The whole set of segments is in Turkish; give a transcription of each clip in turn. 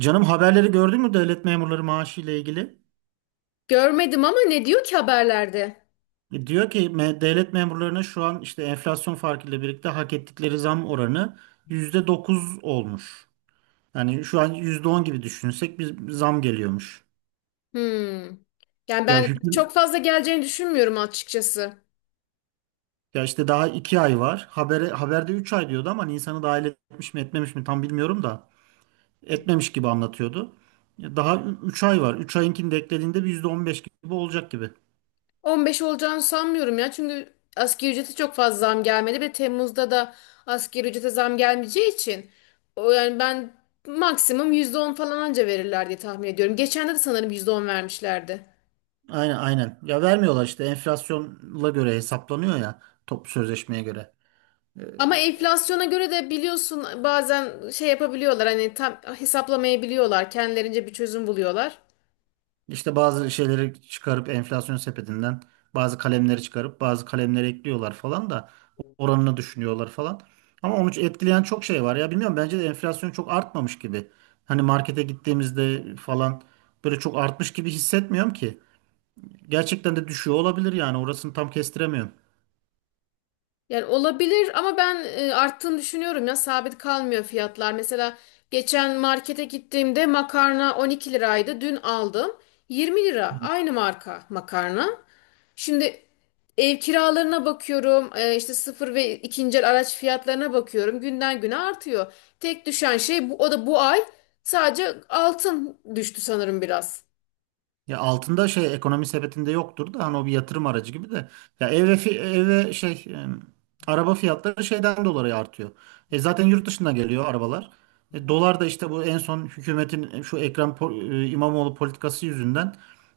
Canım haberleri gördün mü devlet memurları maaşı ile ilgili? Görmedim ama ne diyor ki haberlerde? Diyor ki devlet memurlarına şu an işte enflasyon farkıyla birlikte hak ettikleri zam oranı %9 olmuş. Yani şu an %10 gibi düşünsek bir zam geliyormuş. Hmm. Yani Ya ben hüküm çok fazla geleceğini düşünmüyorum açıkçası. ya işte daha 2 ay var. Haberde 3 ay diyordu ama Nisan'ı dahil etmiş mi etmemiş mi tam bilmiyorum da etmemiş gibi anlatıyordu. Ya daha 3 ay var. Üç ayinkini de eklediğinde bir %15 gibi olacak gibi. 15 olacağını sanmıyorum ya. Çünkü asgari ücrete çok fazla zam gelmedi ve Temmuz'da da asgari ücrete zam gelmeyeceği için o yani ben maksimum %10 falan anca verirler diye tahmin ediyorum. Geçen de sanırım %10 vermişlerdi. Aynen aynen. Ya vermiyorlar işte enflasyonla göre hesaplanıyor ya top sözleşmeye göre. Ee, Ama enflasyona göre de biliyorsun bazen şey yapabiliyorlar hani tam hesaplamayabiliyorlar. Kendilerince bir çözüm buluyorlar. İşte bazı şeyleri çıkarıp enflasyon sepetinden bazı kalemleri çıkarıp bazı kalemleri ekliyorlar falan da oranını düşünüyorlar falan. Ama onu etkileyen çok şey var ya, bilmiyorum, bence de enflasyon çok artmamış gibi. Hani markete gittiğimizde falan böyle çok artmış gibi hissetmiyorum ki. Gerçekten de düşüyor olabilir, yani orasını tam kestiremiyorum. Yani olabilir ama ben arttığını düşünüyorum ya sabit kalmıyor fiyatlar. Mesela geçen markete gittiğimde makarna 12 liraydı. Dün aldım 20 lira aynı marka makarna. Şimdi ev kiralarına bakıyorum işte sıfır ve ikinci el araç fiyatlarına bakıyorum günden güne artıyor. Tek düşen şey bu, o da bu ay sadece altın düştü sanırım biraz. Ya altında şey ekonomi sepetinde yoktur da hani o bir yatırım aracı gibi de. Ev ve şey araba fiyatları şeyden dolayı artıyor. E zaten yurt dışından geliyor arabalar. E, dolar da işte bu en son hükümetin şu İmamoğlu politikası yüzünden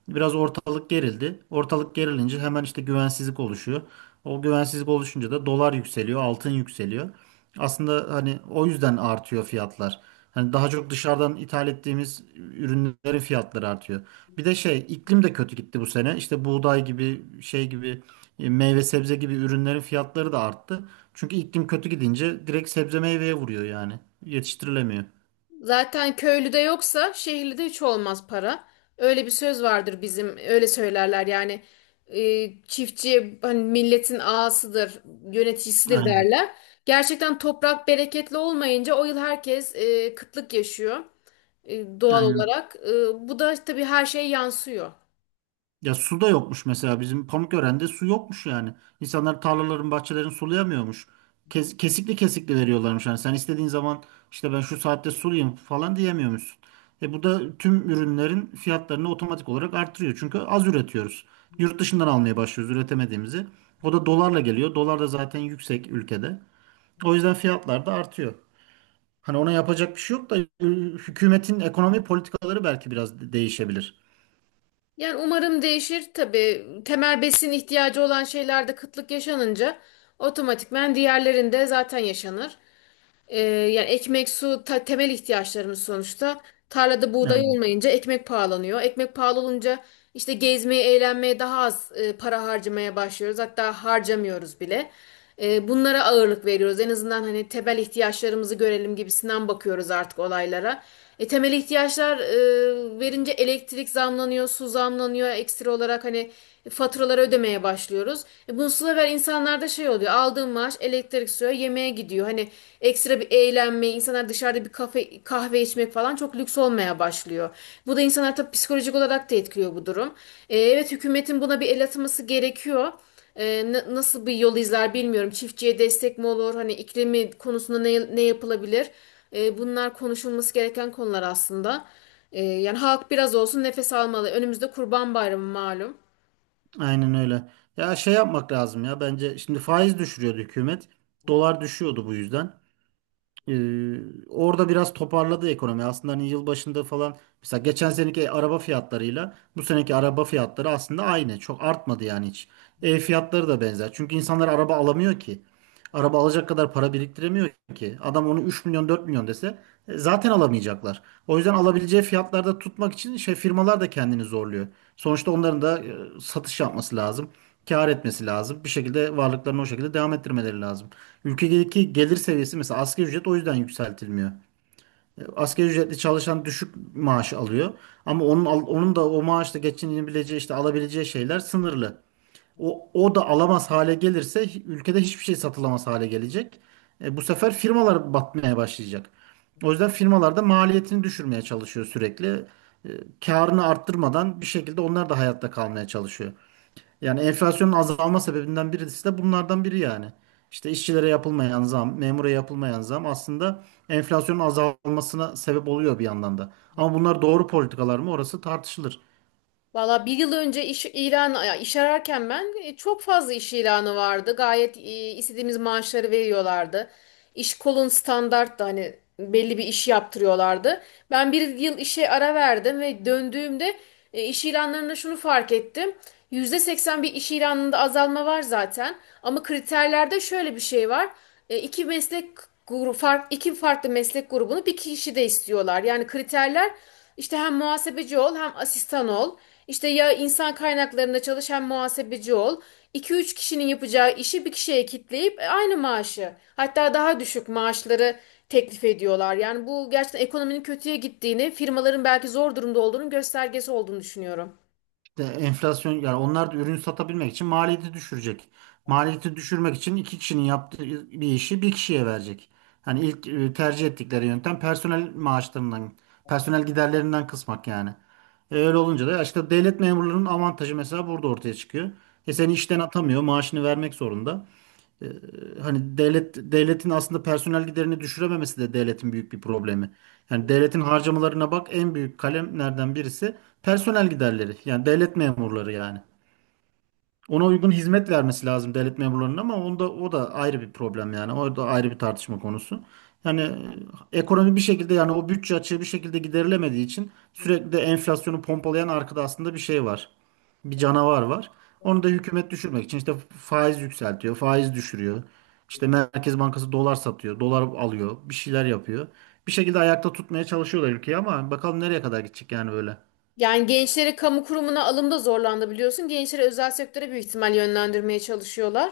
biraz ortalık gerildi. Ortalık gerilince hemen işte güvensizlik oluşuyor. O güvensizlik oluşunca da dolar yükseliyor, altın yükseliyor. Aslında hani o yüzden artıyor fiyatlar. Hani daha çok dışarıdan ithal ettiğimiz ürünlerin fiyatları artıyor. Bir de şey iklim de kötü gitti bu sene. İşte buğday gibi şey gibi meyve sebze gibi ürünlerin fiyatları da arttı. Çünkü iklim kötü gidince direkt sebze meyveye vuruyor yani. Yetiştirilemiyor. Zaten köylüde yoksa şehirli de hiç olmaz para. Öyle bir söz vardır bizim öyle söylerler yani çiftçi hani milletin ağasıdır, yöneticisidir Aynen. derler. Gerçekten toprak bereketli olmayınca o yıl herkes kıtlık yaşıyor doğal Aynen. olarak. Bu da tabii her şeye yansıyor. Ya su da yokmuş, mesela bizim Pamukören'de su yokmuş yani. İnsanlar tarlaların, bahçelerin sulayamıyormuş. Kesikli kesikli veriyorlarmış yani. Sen istediğin zaman işte ben şu saatte sulayayım falan diyemiyormuşsun. E bu da tüm ürünlerin fiyatlarını otomatik olarak artırıyor. Çünkü az üretiyoruz. Yurt dışından almaya başlıyoruz üretemediğimizi. O da dolarla geliyor. Dolar da zaten yüksek ülkede. O yüzden fiyatlar da artıyor. Hani ona yapacak bir şey yok da hükümetin ekonomi politikaları belki biraz değişebilir. Yani umarım değişir. Tabii temel besin ihtiyacı olan şeylerde kıtlık yaşanınca otomatikmen diğerlerinde zaten yaşanır. Yani ekmek, su temel ihtiyaçlarımız sonuçta. Tarlada buğday Yani olmayınca ekmek pahalanıyor. Ekmek pahalı olunca işte gezmeye, eğlenmeye daha az para harcamaya başlıyoruz. Hatta harcamıyoruz bile. Bunlara ağırlık veriyoruz. En azından hani temel ihtiyaçlarımızı görelim gibisinden bakıyoruz artık olaylara. Temel ihtiyaçlar verince elektrik zamlanıyor, su zamlanıyor. Ekstra olarak hani faturaları ödemeye başlıyoruz. Bunun sıra insanlarda şey oluyor. Aldığım maaş elektrik suya yemeğe gidiyor. Hani ekstra bir eğlenme, insanlar dışarıda bir kafe, kahve içmek falan çok lüks olmaya başlıyor. Bu da insanlar tabii psikolojik olarak da etkiliyor bu durum. Evet, hükümetin buna bir el atması gerekiyor. Nasıl bir yol izler bilmiyorum. Çiftçiye destek mi olur? Hani iklimi konusunda ne yapılabilir? Bunlar konuşulması gereken konular aslında. Yani halk biraz olsun nefes almalı. Önümüzde Kurban Bayramı malum. aynen öyle. Ya şey yapmak lazım, ya bence şimdi faiz düşürüyordu hükümet. Dolar düşüyordu bu yüzden. Ee, orada biraz toparladı ekonomi. Aslında hani yıl başında falan mesela geçen seneki araba fiyatlarıyla bu seneki araba fiyatları aslında aynı. Çok artmadı yani hiç. Ev fiyatları da benzer. Çünkü insanlar araba alamıyor ki. Araba alacak kadar para biriktiremiyor ki. Adam onu 3 milyon 4 milyon dese zaten alamayacaklar. O yüzden alabileceği fiyatlarda tutmak için şey firmalar da kendini zorluyor. Sonuçta onların da satış yapması lazım. Kâr etmesi lazım. Bir şekilde varlıklarını o şekilde devam ettirmeleri lazım. Ülkedeki gelir seviyesi, mesela asgari ücret, o yüzden yükseltilmiyor. E, asgari ücretli çalışan düşük maaş alıyor ama onun da o maaşla geçinebileceği işte alabileceği şeyler sınırlı. O da alamaz hale gelirse ülkede hiçbir şey satılamaz hale gelecek. E, bu sefer firmalar batmaya başlayacak. O yüzden firmalar da maliyetini düşürmeye çalışıyor sürekli. E, karını arttırmadan bir şekilde onlar da hayatta kalmaya çalışıyor. Yani enflasyonun azalma sebebinden birisi de bunlardan biri yani. İşte işçilere yapılmayan zam, memura yapılmayan zam aslında enflasyonun azalmasına sebep oluyor bir yandan da. Ama bunlar doğru politikalar mı, orası tartışılır. Valla bir yıl önce iş ilan ya iş ararken ben çok fazla iş ilanı vardı. Gayet istediğimiz maaşları veriyorlardı. İş kolun standarttı hani belli bir iş yaptırıyorlardı. Ben bir yıl işe ara verdim ve döndüğümde iş ilanlarında şunu fark ettim. %80 bir iş ilanında azalma var zaten. Ama kriterlerde şöyle bir şey var. E, iki meslek grubu, fark, iki farklı meslek grubunu bir kişi de istiyorlar. Yani kriterler işte hem muhasebeci ol hem asistan ol. İşte ya insan kaynaklarında çalış hem muhasebeci ol. İki üç kişinin yapacağı işi bir kişiye kitleyip aynı maaşı hatta daha düşük maaşları teklif ediyorlar. Yani bu gerçekten ekonominin kötüye gittiğini, firmaların belki zor durumda olduğunun göstergesi olduğunu düşünüyorum. İşte enflasyon yani onlar da ürün satabilmek için maliyeti düşürecek. Maliyeti düşürmek için iki kişinin yaptığı bir işi bir kişiye verecek. Hani ilk tercih ettikleri yöntem personel maaşlarından, personel giderlerinden kısmak yani. E, öyle olunca da işte devlet memurlarının avantajı mesela burada ortaya çıkıyor. E seni işten atamıyor, maaşını vermek zorunda. Ee, hani devletin aslında personel giderini düşürememesi de devletin büyük bir problemi. Yani devletin harcamalarına bak, en büyük kalemlerden birisi personel giderleri. Yani devlet memurları yani. Ona uygun hizmet vermesi lazım devlet memurlarının ama onda o da ayrı bir problem yani. O da ayrı bir tartışma konusu. Yani ekonomi bir şekilde yani o bütçe açığı bir şekilde giderilemediği için sürekli de enflasyonu pompalayan arkada aslında bir şey var, bir canavar var. Onu da hükümet düşürmek için işte faiz yükseltiyor, faiz düşürüyor. İşte Merkez Bankası dolar satıyor, dolar alıyor, bir şeyler yapıyor. Bir şekilde ayakta tutmaya çalışıyorlar ülkeyi ama bakalım nereye kadar gidecek yani böyle. Yani gençleri kamu kurumuna alımda zorlandı biliyorsun. Gençleri özel sektöre büyük ihtimal yönlendirmeye çalışıyorlar.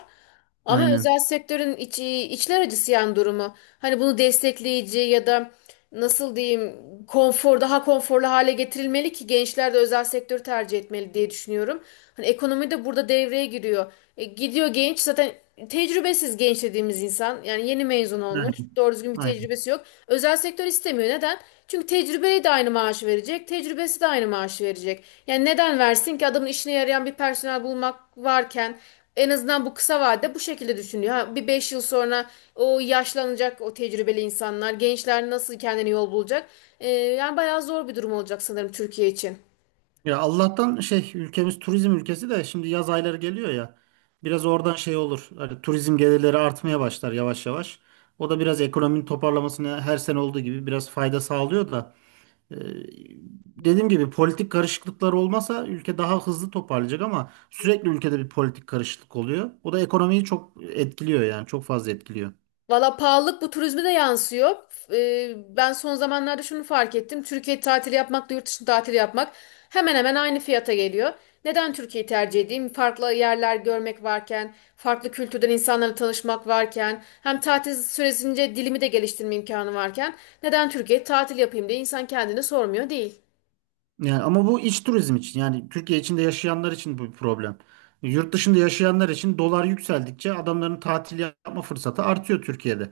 Ama özel Aynen. sektörün içler acısı yani durumu. Hani bunu destekleyici ya da nasıl diyeyim daha konforlu hale getirilmeli ki gençler de özel sektörü tercih etmeli diye düşünüyorum. Hani ekonomi de burada devreye giriyor. Gidiyor genç zaten tecrübesiz genç dediğimiz insan yani yeni mezun Yani, olmuş doğru düzgün bir aynen. tecrübesi yok. Özel sektör istemiyor neden? Çünkü tecrübeye de aynı maaşı verecek tecrübesi de aynı maaşı verecek. Yani neden versin ki adamın işine yarayan bir personel bulmak varken en azından bu kısa vadede bu şekilde düşünüyor. Ha, bir 5 yıl sonra o yaşlanacak o tecrübeli insanlar, gençler nasıl kendine yol bulacak? Yani bayağı zor bir durum olacak sanırım Türkiye için. Ya Allah'tan şey ülkemiz turizm ülkesi de şimdi yaz ayları geliyor ya. Biraz oradan şey olur. Hani turizm gelirleri artmaya başlar yavaş yavaş. O da biraz ekonominin toparlamasına her sene olduğu gibi biraz fayda sağlıyor da. Ee, dediğim gibi politik karışıklıklar olmasa ülke daha hızlı toparlayacak ama sürekli ülkede bir politik karışıklık oluyor. O da ekonomiyi çok etkiliyor yani çok fazla etkiliyor. Valla pahalılık bu turizme de yansıyor. Ben son zamanlarda şunu fark ettim. Türkiye tatili yapmakla yurt dışı tatili yapmak hemen hemen aynı fiyata geliyor. Neden Türkiye'yi tercih edeyim? Farklı yerler görmek varken, farklı kültürden insanlarla tanışmak varken, hem tatil süresince dilimi de geliştirme imkanı varken, neden Türkiye'ye tatil yapayım diye insan kendini sormuyor değil. Yani ama bu iç turizm için, yani Türkiye içinde yaşayanlar için bu bir problem. Yurt dışında yaşayanlar için dolar yükseldikçe adamların tatil yapma fırsatı artıyor Türkiye'de.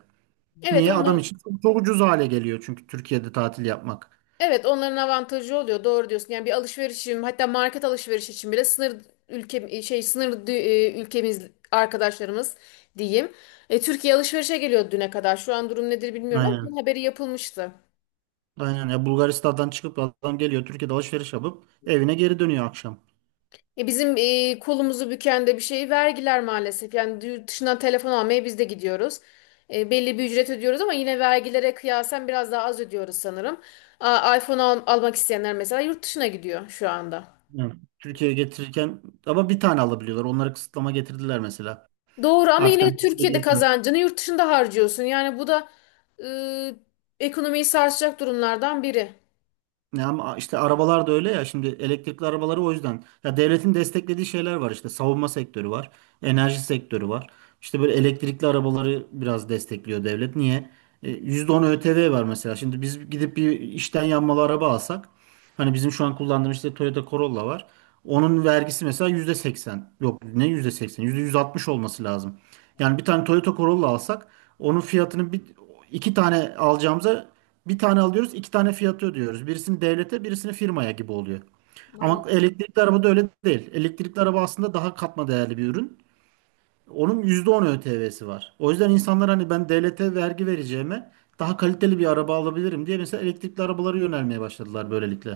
Evet, Niye? Adam onların için çok, çok ucuz hale geliyor çünkü Türkiye'de tatil yapmak. Evet, onların avantajı oluyor doğru diyorsun. Yani bir alışverişim hatta market alışveriş için bile sınır ülke şey ülkemiz arkadaşlarımız diyeyim. Türkiye alışverişe geliyor düne kadar. Şu an durum nedir bilmiyorum ama bunun Aynen. haberi yapılmıştı. Aynen. Ya Bulgaristan'dan çıkıp adam geliyor Türkiye'de alışveriş yapıp evine geri dönüyor akşam. Bizim kolumuzu büken de bir şey vergiler maalesef. Yani yurt dışından telefon almaya biz de gidiyoruz. Belli bir ücret ödüyoruz ama yine vergilere kıyasen biraz daha az ödüyoruz sanırım. iPhone almak isteyenler mesela yurt dışına gidiyor şu anda. Evet. Türkiye'ye getirirken ama bir tane alabiliyorlar. Onlara kısıtlama getirdiler mesela. Doğru ama Artık yine de hani Türkiye'de kazancını yurt dışında harcıyorsun. Yani bu da e, ekonomiyi sarsacak durumlardan biri. ya ama işte arabalar da öyle ya, şimdi elektrikli arabaları o yüzden. Ya devletin desteklediği şeyler var, işte savunma sektörü var, enerji sektörü var. İşte böyle elektrikli arabaları biraz destekliyor devlet. Niye? E, %10 ÖTV var mesela. Şimdi biz gidip bir işten yanmalı araba alsak hani bizim şu an kullandığımız işte Toyota Corolla var. Onun vergisi mesela %80. Yok ne yüzde. Yüzde seksen? %160 olması lazım. Yani bir tane Toyota Corolla alsak onun fiyatını bir iki tane alacağımıza bir tane alıyoruz, iki tane fiyatı ödüyoruz. Birisini devlete, birisini firmaya gibi oluyor. Ama Maalesef. elektrikli arabada öyle değil. Elektrikli araba aslında daha katma değerli bir ürün. Onun %10 ÖTV'si var. O yüzden insanlar hani ben devlete vergi vereceğime daha kaliteli bir araba alabilirim diye mesela elektrikli arabalara yönelmeye başladılar böylelikle.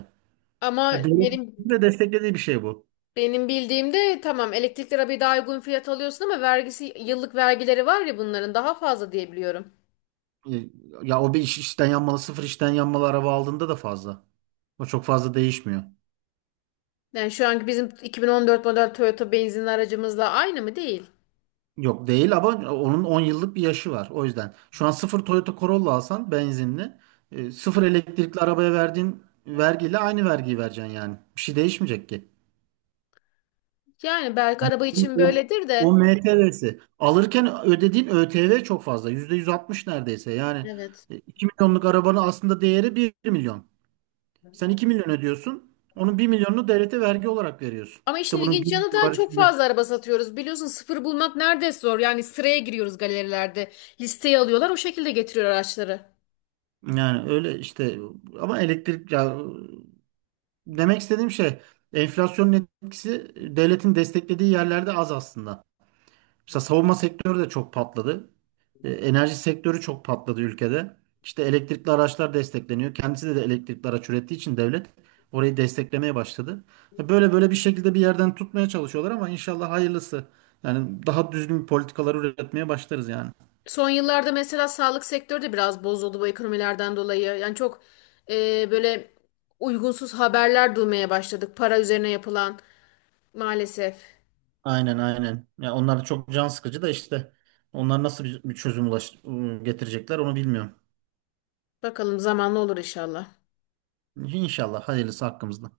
Ama Ya devletin benim de desteklediği bir şey bu. benim bildiğimde tamam elektrikli arabayı daha uygun fiyat alıyorsun ama vergisi yıllık vergileri var ya bunların daha fazla diye biliyorum. E, Ya işten yanmalı, sıfır işten yanmalı araba aldığında da fazla. O çok fazla değişmiyor. Yani şu anki bizim 2014 model Toyota benzinli aracımızla aynı mı değil? Yok değil ama onun 10 yıllık bir yaşı var. O yüzden şu an sıfır Toyota Corolla alsan benzinli, sıfır elektrikli arabaya verdiğin vergiyle aynı vergiyi vereceksin yani. Bir şey değişmeyecek ki. Yani belki araba için O, böyledir o de. MTV'si. Alırken ödediğin ÖTV çok fazla. %160 neredeyse. Yani Evet. 2 milyonluk arabanın aslında değeri 1 milyon. Sen 2 milyon ödüyorsun. Onun 1 milyonunu devlete vergi olarak veriyorsun. Ama işin İşte bunun ilginç bir yanı da var çok şimdi. fazla araba satıyoruz. Biliyorsun sıfır bulmak neredeyse zor. Yani sıraya giriyoruz galerilerde. Listeyi alıyorlar o şekilde getiriyor araçları. Yani öyle işte ama elektrik ya, demek istediğim şey enflasyonun etkisi devletin desteklediği yerlerde az aslında. Mesela savunma sektörü de çok patladı. E, enerji sektörü çok patladı ülkede. İşte elektrikli araçlar destekleniyor. Kendisi de elektrikli araç ürettiği için devlet orayı desteklemeye başladı. E, böyle böyle bir şekilde bir yerden tutmaya çalışıyorlar ama inşallah hayırlısı. Yani daha düzgün politikalar üretmeye başlarız yani. Son yıllarda mesela sağlık sektörü de biraz bozuldu bu ekonomilerden dolayı. Yani çok böyle uygunsuz haberler duymaya başladık. Para üzerine yapılan maalesef. Aynen aynen. Ya onlar da çok can sıkıcı da işte onlar nasıl bir çözüm getirecekler onu bilmiyorum. Bakalım zamanla olur inşallah. İnşallah hayırlısı hakkımızda.